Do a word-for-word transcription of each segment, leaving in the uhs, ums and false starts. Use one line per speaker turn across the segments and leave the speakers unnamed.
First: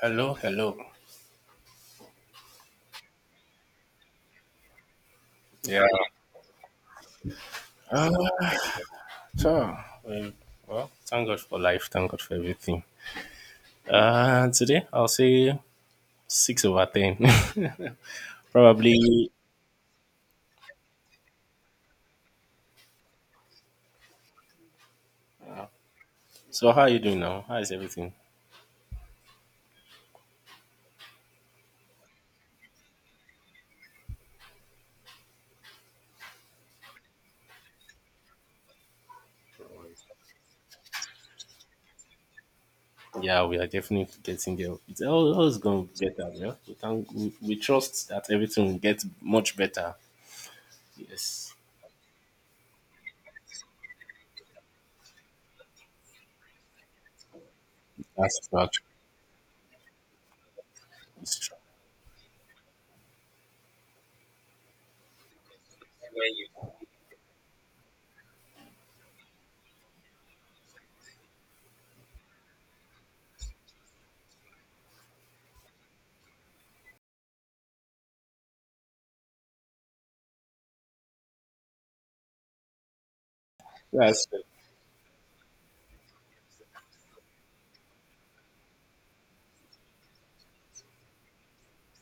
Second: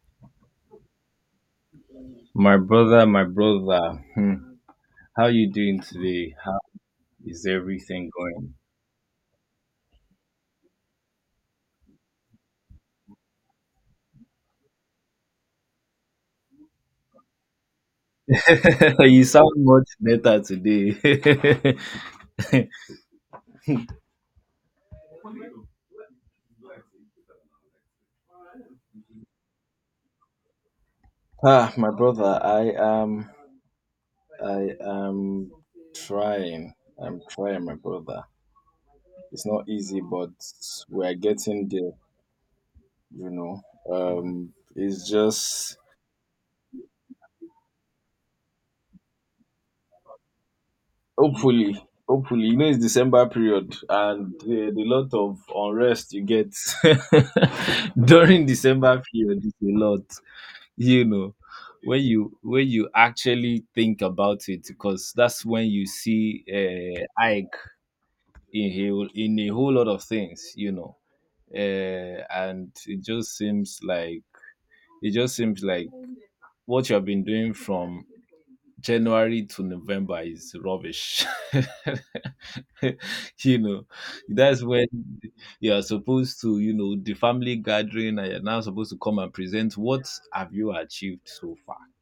Hello, hello.
My brother, my brother, hmm, how you doing
Yeah.
today? How is everything going?
So, um, well, thank God for life. Thank God for everything. Uh, today I'll say six over ten,
You
probably.
sound much better today.
So, how are you doing now? How is everything?
Ah, my brother, I am, I am trying. I'm trying, my brother. It's not easy, but we are getting there, you
Yeah, we
know.
are definitely
Um,
getting there. It's
it's
al- always
just
going to get better. Yeah, we, thank, we, we trust that everything will get much better. Yes,
Hopefully, hopefully, you know it's December period, and the, the lot of unrest you get during
that's true.
December period is a lot. You know,
It's true.
when you when you actually think about it, because that's when you see uh, Ike in a whole- in a whole lot of things. You know, uh, and it just seems like it just seems like what you have been doing from January to November is rubbish. you know,
Yes.
that's when you are supposed to, you know, the family gathering, and you're now supposed to come and present what have you achieved so far.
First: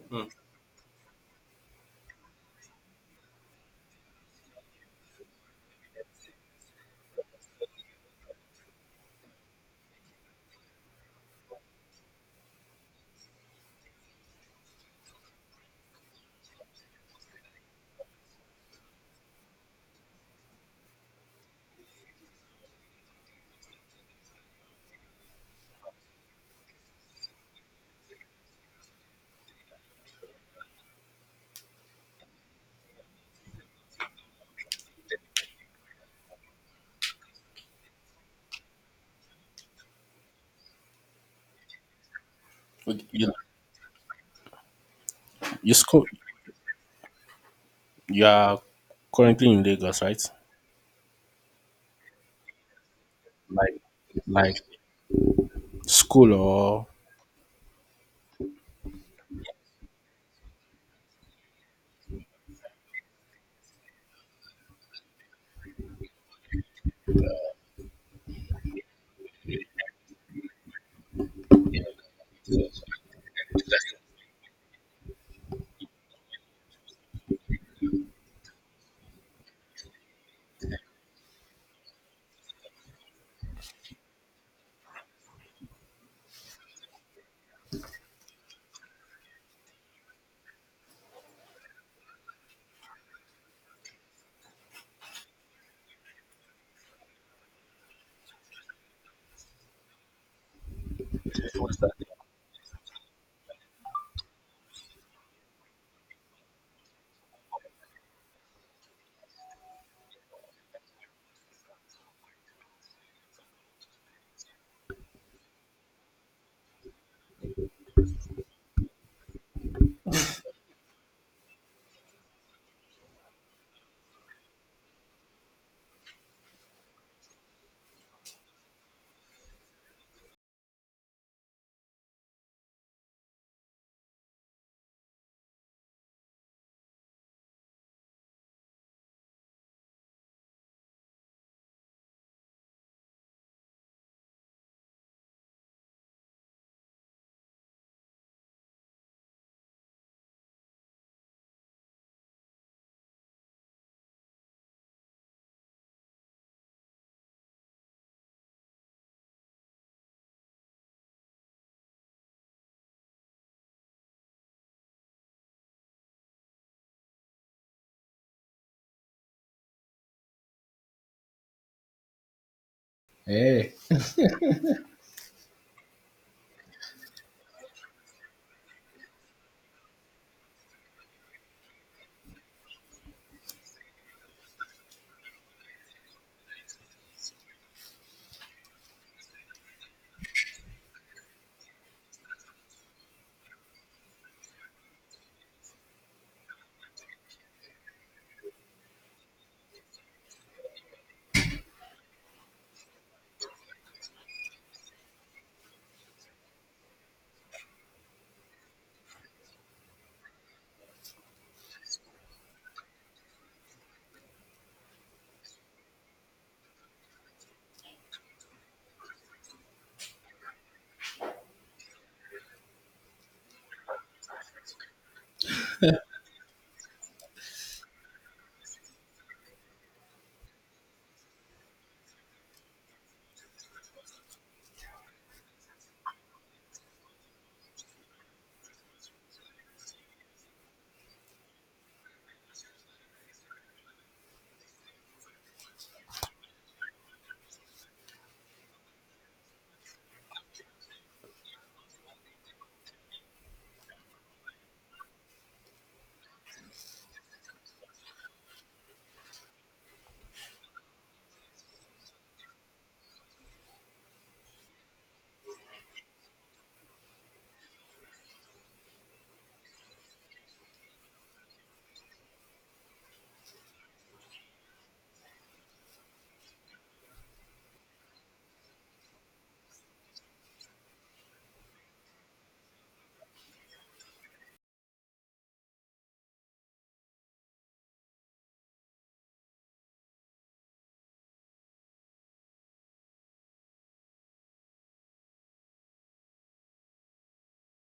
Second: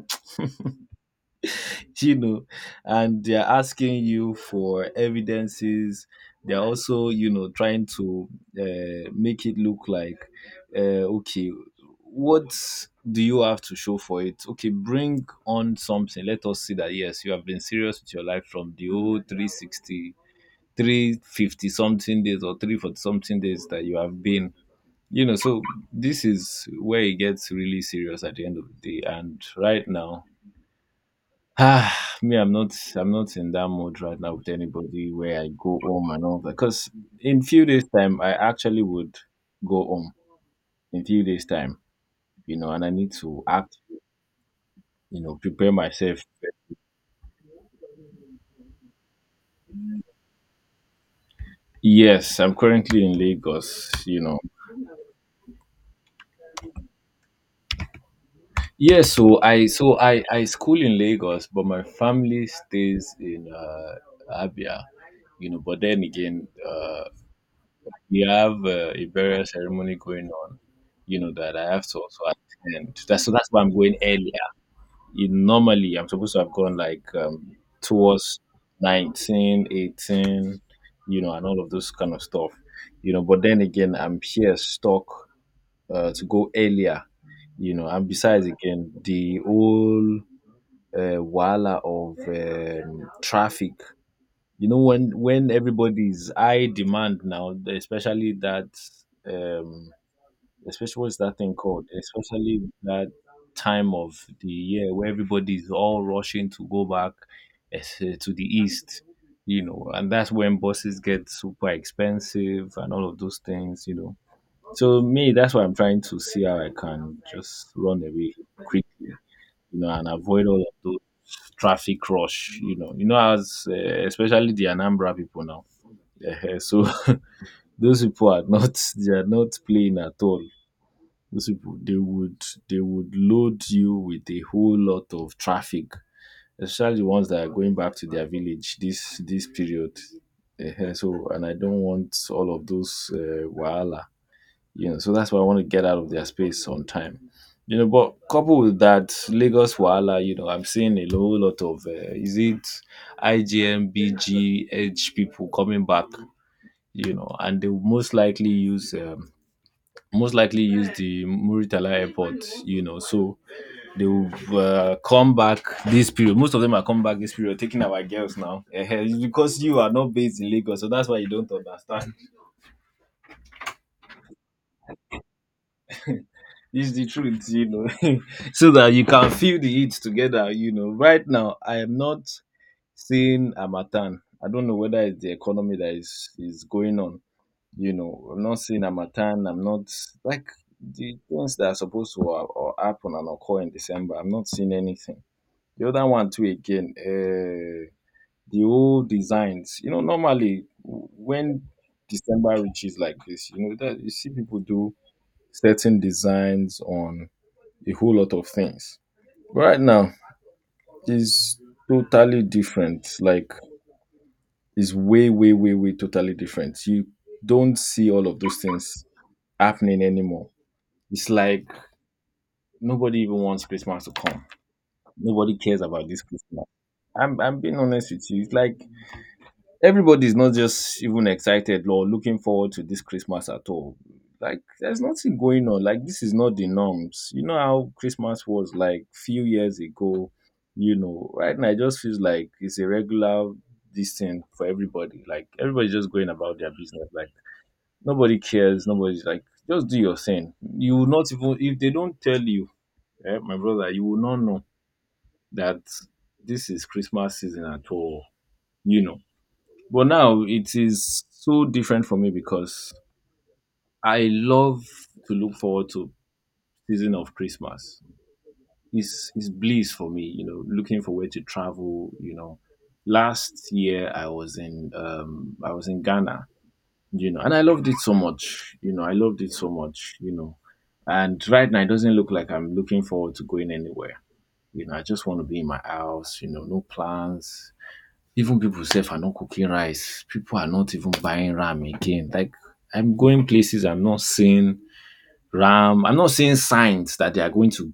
Mm.
you know, and they're asking you for evidences. They're also, you know, trying to uh, make it look like, uh, okay, what do you have to show for it? Okay, bring on something. Let us see that, yes, you have been serious with your life from the old three sixty, three fifty something days or three forty something days that you have been. You know, so this is where it gets really serious at the end of the day. And right now, Ah, me, I'm not, I'm not in that mode right now with anybody where I go home and all that. Because in few days time, I actually would go home in few days time, you know, and I
Okay,
need
You,
to act, you know, prepare
you school.
myself.
You are currently in Lagos, right?
Yes, I'm currently in
Like,
Lagos, you know.
like school or
Yes, so I, so I, I school in Lagos, but my family stays in uh, Abia, you know. But then again, uh, you have uh, a burial ceremony going on, you know, that I have to also attend. That's, so that's why I'm going earlier. You, normally, I'm supposed to have gone like um, towards nineteen, eighteen, you know, and all of those kind of stuff, you know. But then again, I'm here stuck uh, to go earlier, you know. And besides, again, the whole uh, wala of um, traffic you know when when everybody's high demand now especially that um especially what's that thing called especially that time of the year where everybody's all rushing to go back es- eh, to the east you know and that's when buses get super expensive and all of those things you know So me, that's what I'm trying to see how I can just run away quickly you know, and avoid all of those traffic rush. You know, you know, as uh, especially the Anambra people now. Eh, so those people are not they are not playing at all. Those people they would they would load you with a whole lot of traffic, especially the ones that are going back to their village this this period. Eh, so and I don't want all of those uh, wahala you know so that's why I want to get out of their space on time you know but coupled with that Lagos wahala you know I'm seeing a whole lot of uh, is it igm bg edge people coming back you know and they will most likely use um, most likely use the Muritala airport you know so they will uh, come back this period, most of them are coming back this period taking our girls now. Eh, eh, it's because you are not based in Lagos, so that's why you don't understand.
Hey.
It's the truth, you know, so that you can feel the heat together, you know. Right now, I am not seeing Amatan. I don't know whether it's the economy that is, is going on, you know. I'm not seeing Amatan. I'm not like the things that are supposed to or, or happen and occur in December. I'm not seeing anything. The other one, too, again, uh, the old designs, you know, normally when December reaches like this, you know, that you see people do certain designs on a whole lot of things. But right now, it's totally different. Like, it's way, way, way, way totally different. You don't see all of those things happening anymore. It's like nobody even wants Christmas to come. Nobody cares about this Christmas. I'm, I'm being honest with you. It's like everybody is not just even excited or looking forward to this Christmas at all. Like there's nothing going on. Like this is not the norms. You know how Christmas was like few years ago. You know, right now it just feels like it's a regular this thing for everybody. Like everybody's just going about their business. Like nobody cares. Nobody's like just do your thing. You will not even if they don't tell you, eh, my brother, you will not know that this is Christmas season at all. You know but now it is so different for me because I love to look forward to season of Christmas. It's it's bliss for me, you know, looking for where to travel, you know. Last year I was in um I was in Ghana, you know, and I loved it so much, you know, I loved it so much, you know. And right now it doesn't look like I'm looking forward to going anywhere. You know, I just want to be in my house, you know, no plans. Even people sef are not cooking rice. People are not even buying ram again. Like I'm going places, I'm not seeing ram. I'm not seeing signs that they are going to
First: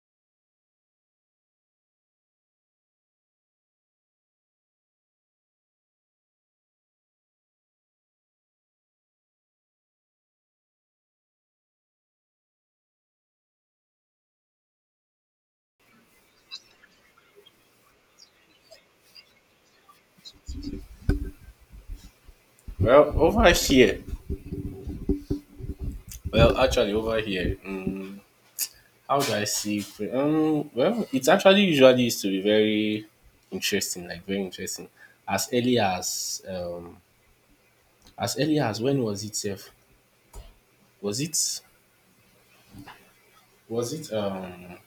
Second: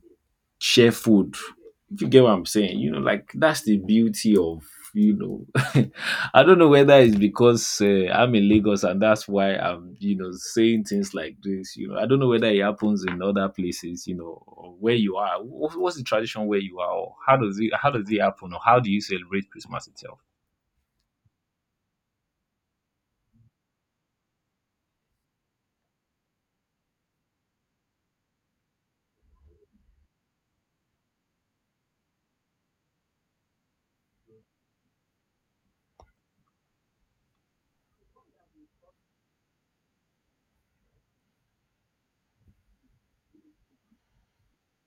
share food. If you get what I'm saying, you know, like that's the beauty of you know. I don't know whether it's because uh, I'm in Lagos and that's why I'm you know saying things like this. You know, I don't know whether it happens in other places. You know, or where you are. Wha- What's the tradition where you are? Or how does it how does it happen? Or how do you celebrate Christmas itself?
Well, over here. Well, actually, over here. Um, how do I see? Pre- Um, well, it actually usually used to be very interesting, like very interesting. As early as um, as early as when was it? Sef? Was it? Was it? Um,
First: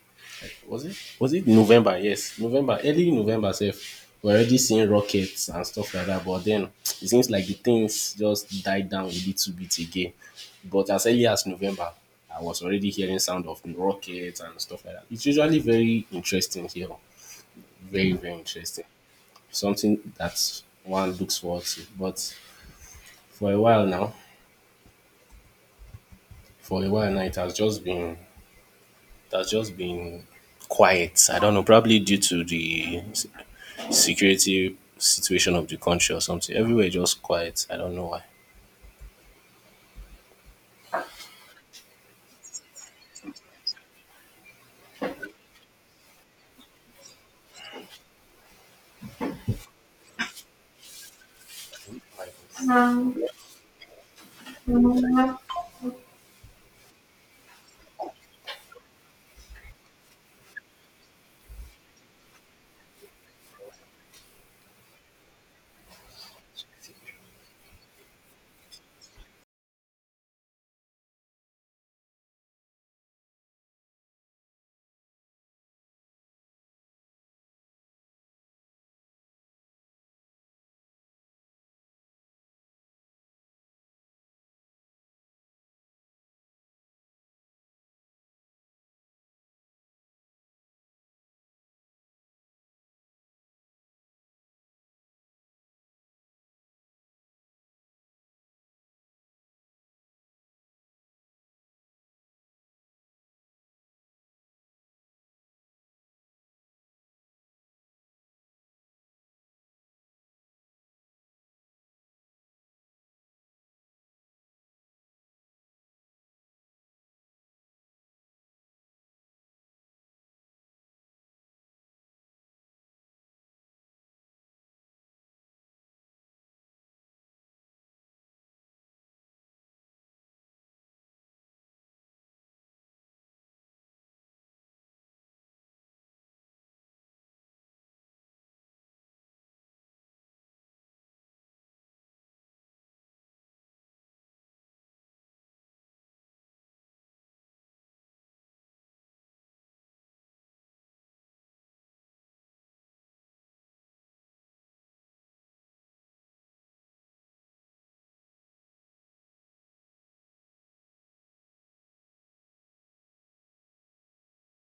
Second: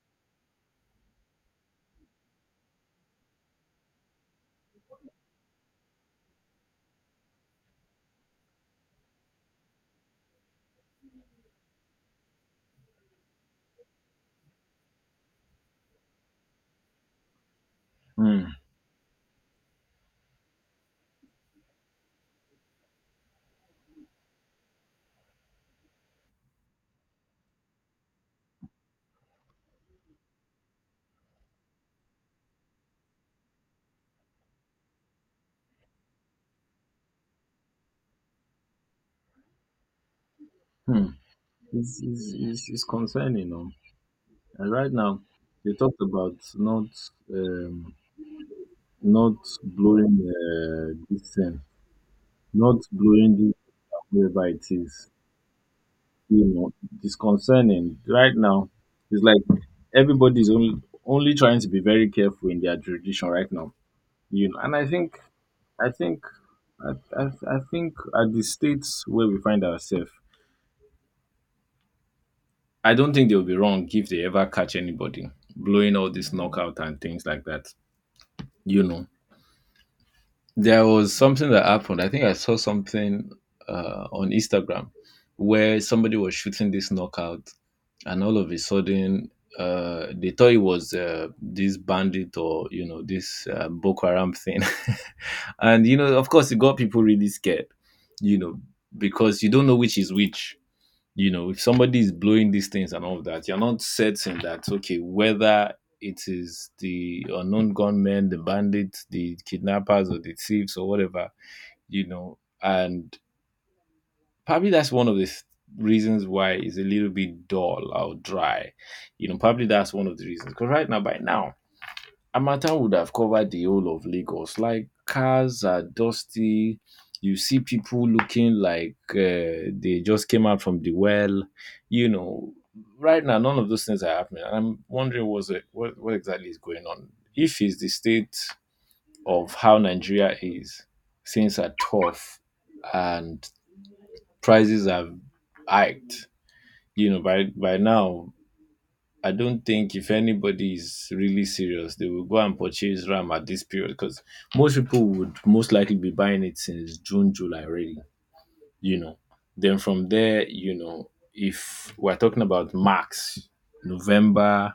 was it was it November? Yes, November, early November Safe. We're already seeing rockets and stuff like that, but then it seems like the things just died down a little bit again. But as early as November, I was already hearing sound of rockets and stuff like that. It's usually very interesting here, very very interesting. Something that one looks forward to. But for a while now, for a while now, it has just been it has just been quiet. I don't know, probably due to the security situation of the country or something. Everywhere is just quiet. I don't know why.
Hmm. It's, it's, it's, it's concerning. Um, and right now, they talked about not um, not blowing uh, this thing, not blowing this wherever it is. You know, it's concerning. Right now, it's like everybody's only only trying to be very careful in their tradition right now. You know, and I think, I think, I, I, I think at the states where we find ourselves. I don't think they'll be wrong if they ever catch anybody blowing all this knockout and things like that. You know, there was something that happened. I think I saw something uh, on Instagram where somebody was shooting this knockout, and all of a sudden, uh, they thought it was uh, this bandit or you know this uh, Boko Haram thing, and you know, of course, it got people really scared. You know, because you don't know which is which, you know if somebody is blowing these things and all of that, you're not certain that okay, whether it is the unknown gunmen, the bandits, the kidnappers, or the thieves, or whatever, you know and probably that's one of the th- reasons why it's a little bit dull or dry. You know probably that's one of the reasons, because right now, by now, Harmattan would have covered the whole of Lagos. Like cars are dusty. You see people looking like uh, they just came out from the well. You know, right now none of those things are happening. And I'm wondering what's it, what what exactly is going on. If it's the state of how Nigeria is, things are tough and prices have hiked. You know, by by now I don't think if anybody is really serious, they will go and purchase RAM at this period because most people would most likely be buying it since June, July already, you know. Then from there, you know, if we're talking about max, November,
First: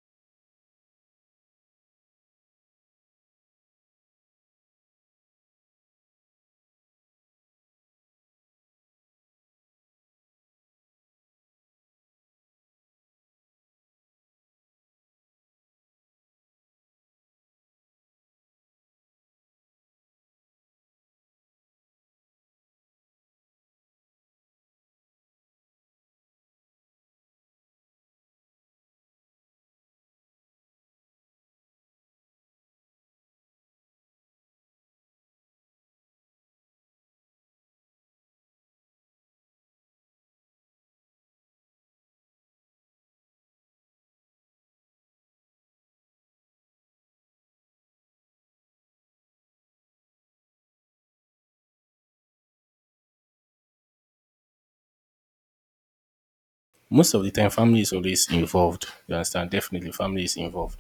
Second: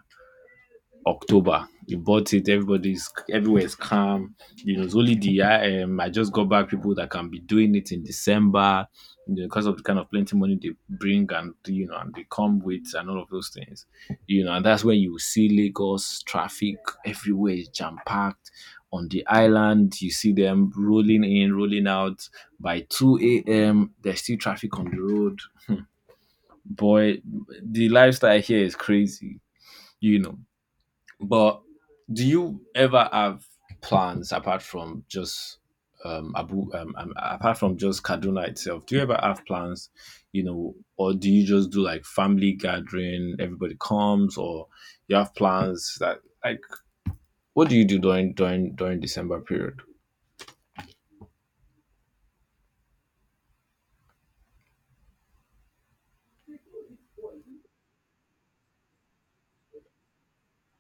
October, you bought it. Everybody's, everywhere is calm. You know, it's only the I, um, I just got back people that can be doing it in December, you know, because of the kind of plenty money they bring and you know and they come with and all of those things. You know, and that's when you see Lagos traffic everywhere is jam packed. On the island, you see them rolling in, rolling out. By two a m, there's still traffic on the road. Boy, the lifestyle here is crazy, you know but do you ever have plans apart from just um, Abu, um, um, apart from just Kaduna itself? Do you ever have plans, you know, or do you just do like family gathering? Everybody comes, or you have plans that like what do you do during during during December period?
Most of the time, family is always involved. You understand? Definitely, family is involved.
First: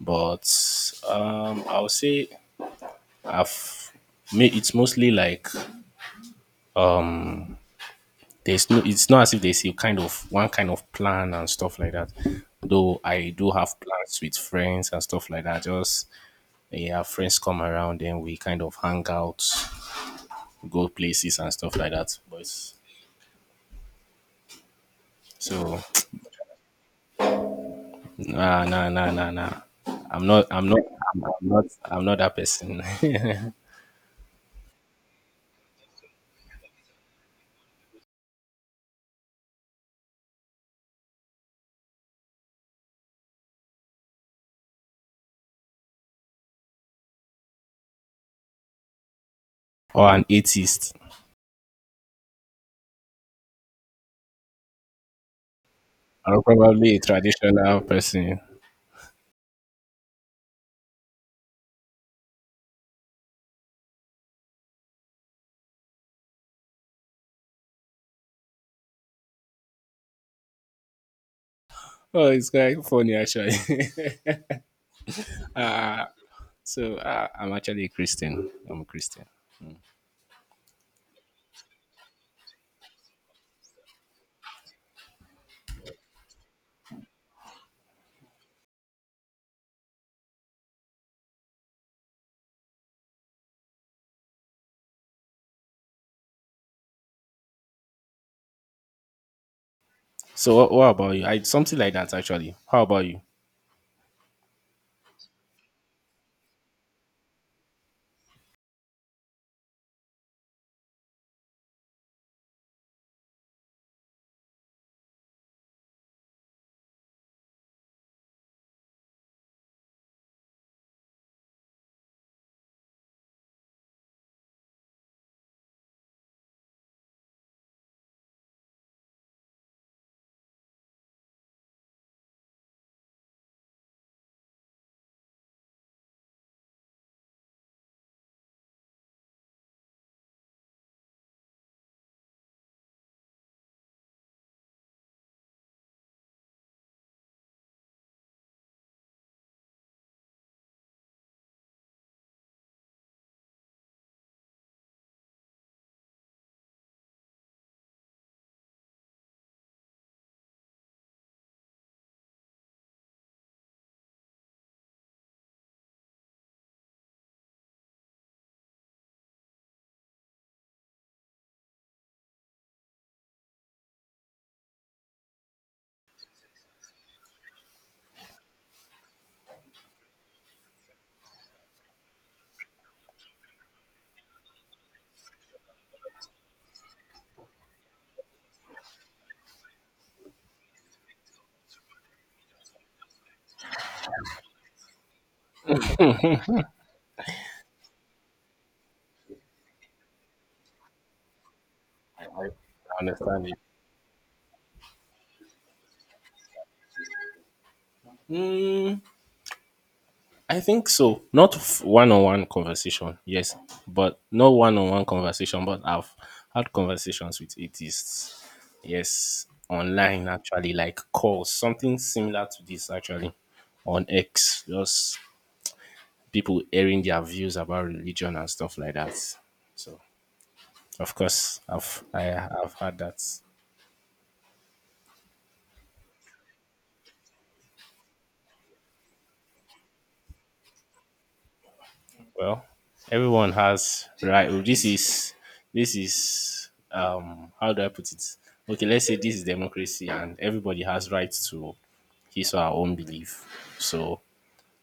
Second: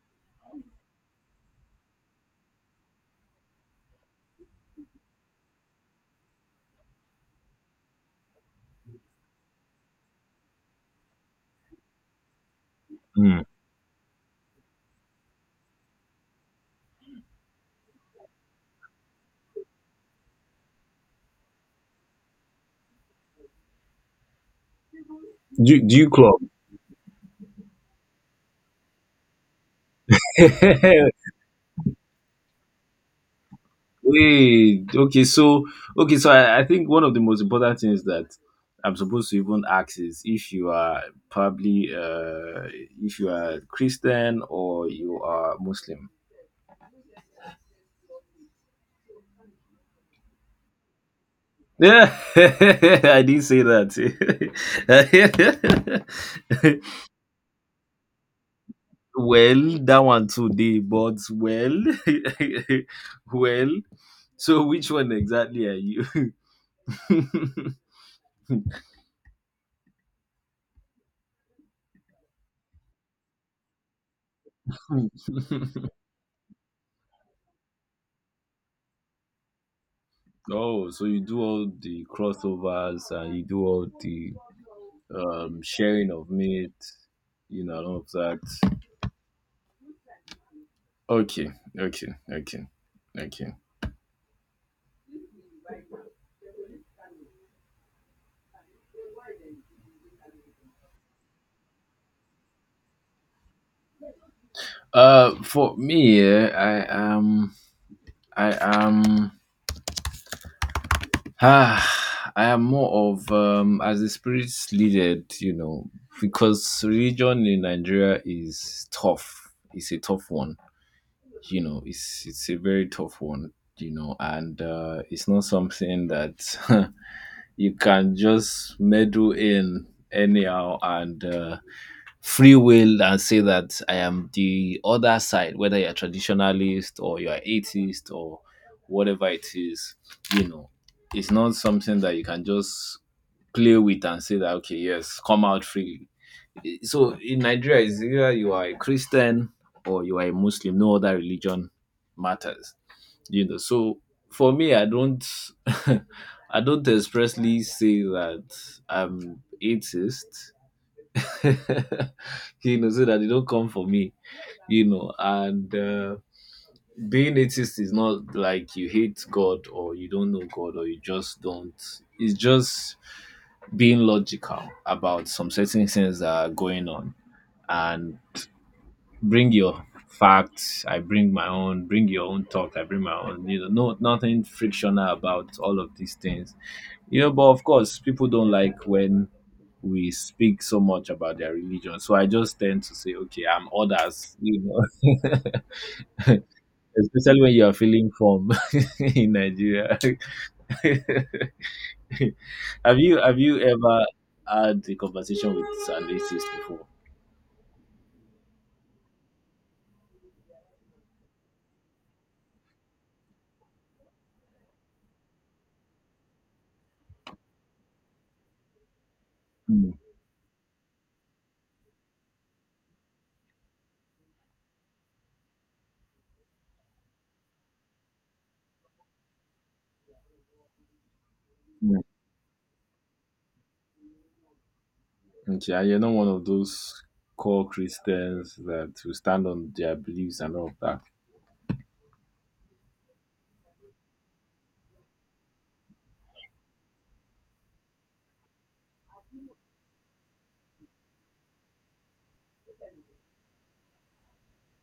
But um, I would say I've made it's mostly like um, there's no. It's not as if there's a kind of one kind of plan and stuff like that. Though I
Hmm.
do have plans with friends and stuff like that. Just yeah, friends come around, then we kind of hang out go places and stuff like that. But so
Do, do you
nah nah nah nah nah. I'm not I'm not
club?
I'm, I'm not I'm not that person.
Wait, okay, so okay, so I, I think one of the most important things that I'm supposed to even ask is if you are probably uh if you are Christian or you are Muslim.
or an atheist.
Yeah, I didn't say that.
Or probably a traditional person.
well, that one today, but well, well. So which one exactly are you?
Oh, it's quite funny actually. so uh, I'm actually a Christian. I'm a Christian.
Oh, so you do all the crossovers and you do all the um sharing of meat, you know, and all of that. Okay, okay, okay, okay.
So what, what about you? I something like that actually. How about you?
Uh, for me, eh, I am, I am, ah, I am more of um as the spirits leaded, you know, because religion in Nigeria is tough. It's a tough one, you know. It's it's a very tough one you know, and uh, it's not something that you can just meddle in anyhow and uh, free will and say that I am the other side, whether you're traditionalist or you're atheist or whatever it is, you know, it's not something that you can just play with and say that okay, yes, come out freely. So in Nigeria, is either you are a Christian or you are a Muslim. No other religion matters. You know. So for me, I don't, I don't expressly say that I'm atheist. you know, so that they don't come for me. You know, and uh, being atheist is not like you hate God or you don't know God or you just don't. It's just being logical about some certain things that are going on. And bring your facts, I bring my own, bring your own thought, I bring my own, you know no, nothing frictional about all of these things, you know but of course people don't like when we speak so much about their religion, so I just tend to say okay, I'm others, you know especially when you are feeling form in Nigeria.
I, I
have you have
understand it.
you ever had a conversation with an atheist before?
Hmm. I think so. Not one on one conversation, yes, but not one on one conversation. But I've had conversations with atheists, yes,
Mm.
online actually, like calls, something similar to this actually on X, just people airing their views about religion and stuff like that. So, of course, I've I have had that.
Okay, and you're not one of those core Christians that will stand on their beliefs and all of that.
Well, everyone has right. Oh, This is this is um how do I put it? Okay, let's say this is democracy and everybody has right to his or her own belief. So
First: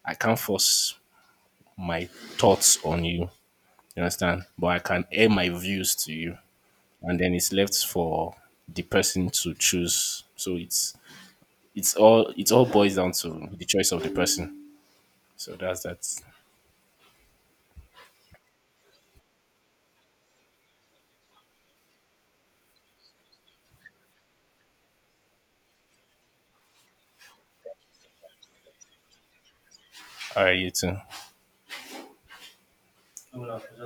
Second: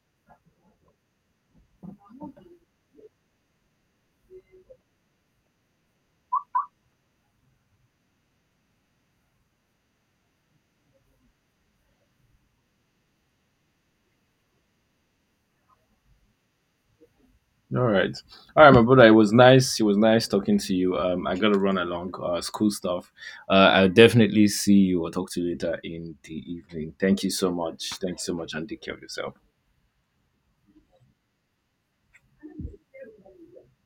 I can't force my thoughts on you. You understand? But I can air my views to you. And then it's left for the person to choose. So it's it's all it all boils down to the choice of the person. So that's that.
All right, all right, my brother. It was nice. It was nice talking to you. Um, I gotta run along. Uh, school stuff. Uh, I'll definitely see you or talk to you later in the evening. Thank you so much. Thank you so much, and take care of yourself.
All right, you too.